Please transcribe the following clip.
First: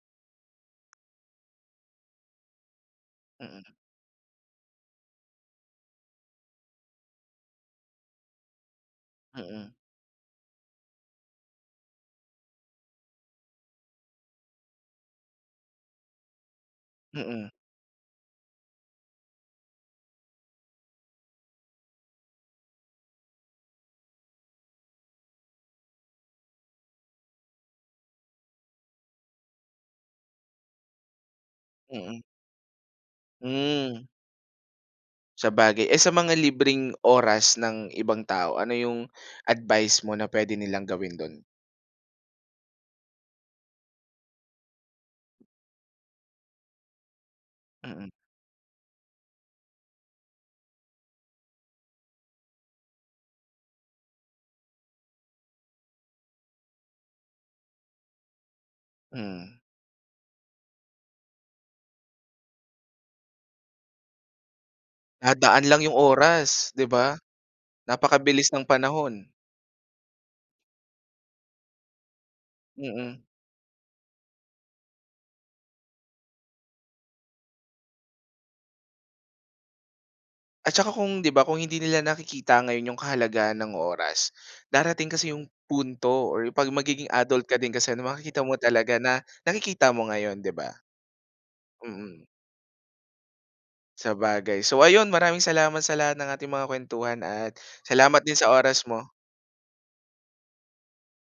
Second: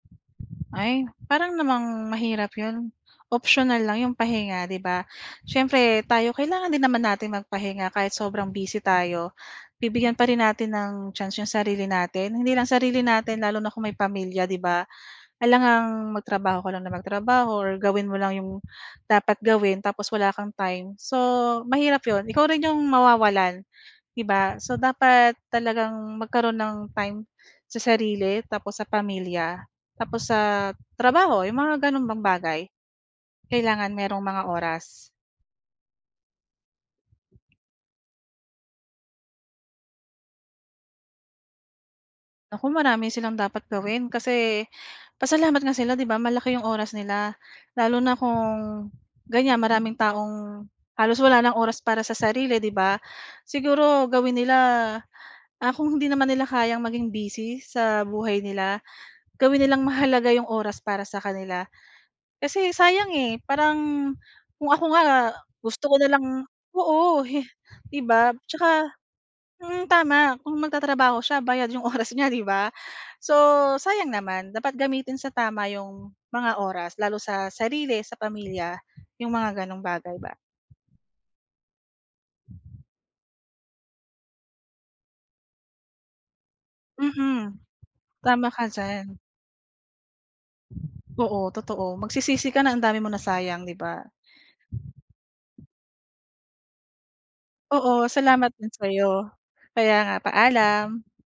Ay, parang namang, mahirap 'yon, Mm. optional lang 'yong pahinga, 'di ba. Siyempre tayo, kailangan din naman natin magpahinga kahit sobrang busy tayo. Mm. Bibigyan pa rin natin ng chance 'yong sarili natin, hindi lang sarili natin lalo na kung may pamilya, 'di ba. Alangang, magtrabaho ka lang na Mm. magtrabaho or gawin mo lang 'yong dapat gawin tapos wala kang time. So, mahirap 'yon, ikaw rin 'yong mawawalan, 'di ba. So, dapat talagang magkaroon ng time, sa sarili tapos sa pamilya, tapos sa trabaho, 'yong mga gano'ng bang Mm. bagay, kailangan Hmm. merong mga oras. Sabagay. Eh, sa mga libreng oras ng ibang tao, ano 'yong advice mo na puwede nilang gawin do'n? Naku, marami silang dapat gawin. Kasi, pasalamat nga sila, 'di ba, malaki 'yong oras nila, lalo Mm. na kung, ganiyan, maraming taong, halos wala ng oras para sa sarili, 'di ba. Siguro gawin nila, ah, kung hindi naman nila kayang maging busy sa buhay nila, Mm. gawin nilang mahalaga 'yong oras para sa kanila. Kasi sayang, eh, parang kung ako nga, Dadaan lang gusto 'yong ko na lang oras, 'di ba. oo, hi 'di ba, Napakabilis ng 'tsaka, panahon. mm, tama, kung magtatrabaho siya bayad 'yong oras niya, 'di ba. Mm. So, sayang naman, dapat gamitin sa tama 'yong mga oras lalo sa sarili, sa pamilya, 'yong mga gano'ng bagay ba. At saka kung, 'di ba, kung hindi nila nakikita ngayon 'yong kahalagahan ng oras, darating kasi 'yong punto or 'pag magiging adult ka Mm. din kasi, makikita Tama mo ka talaga diyan. na, nakikita mo ngayon, 'di ba? Oo, totoo. Mm. Magsisisi ka na ang dami mong nasayang, 'di ba. Sabagay. So ayun, maraming salamat sa lahat ng ating mga kuwentuhan at Oo, salamat din sa salamat din oras mo. sa'yo. Kaya nga, paalam.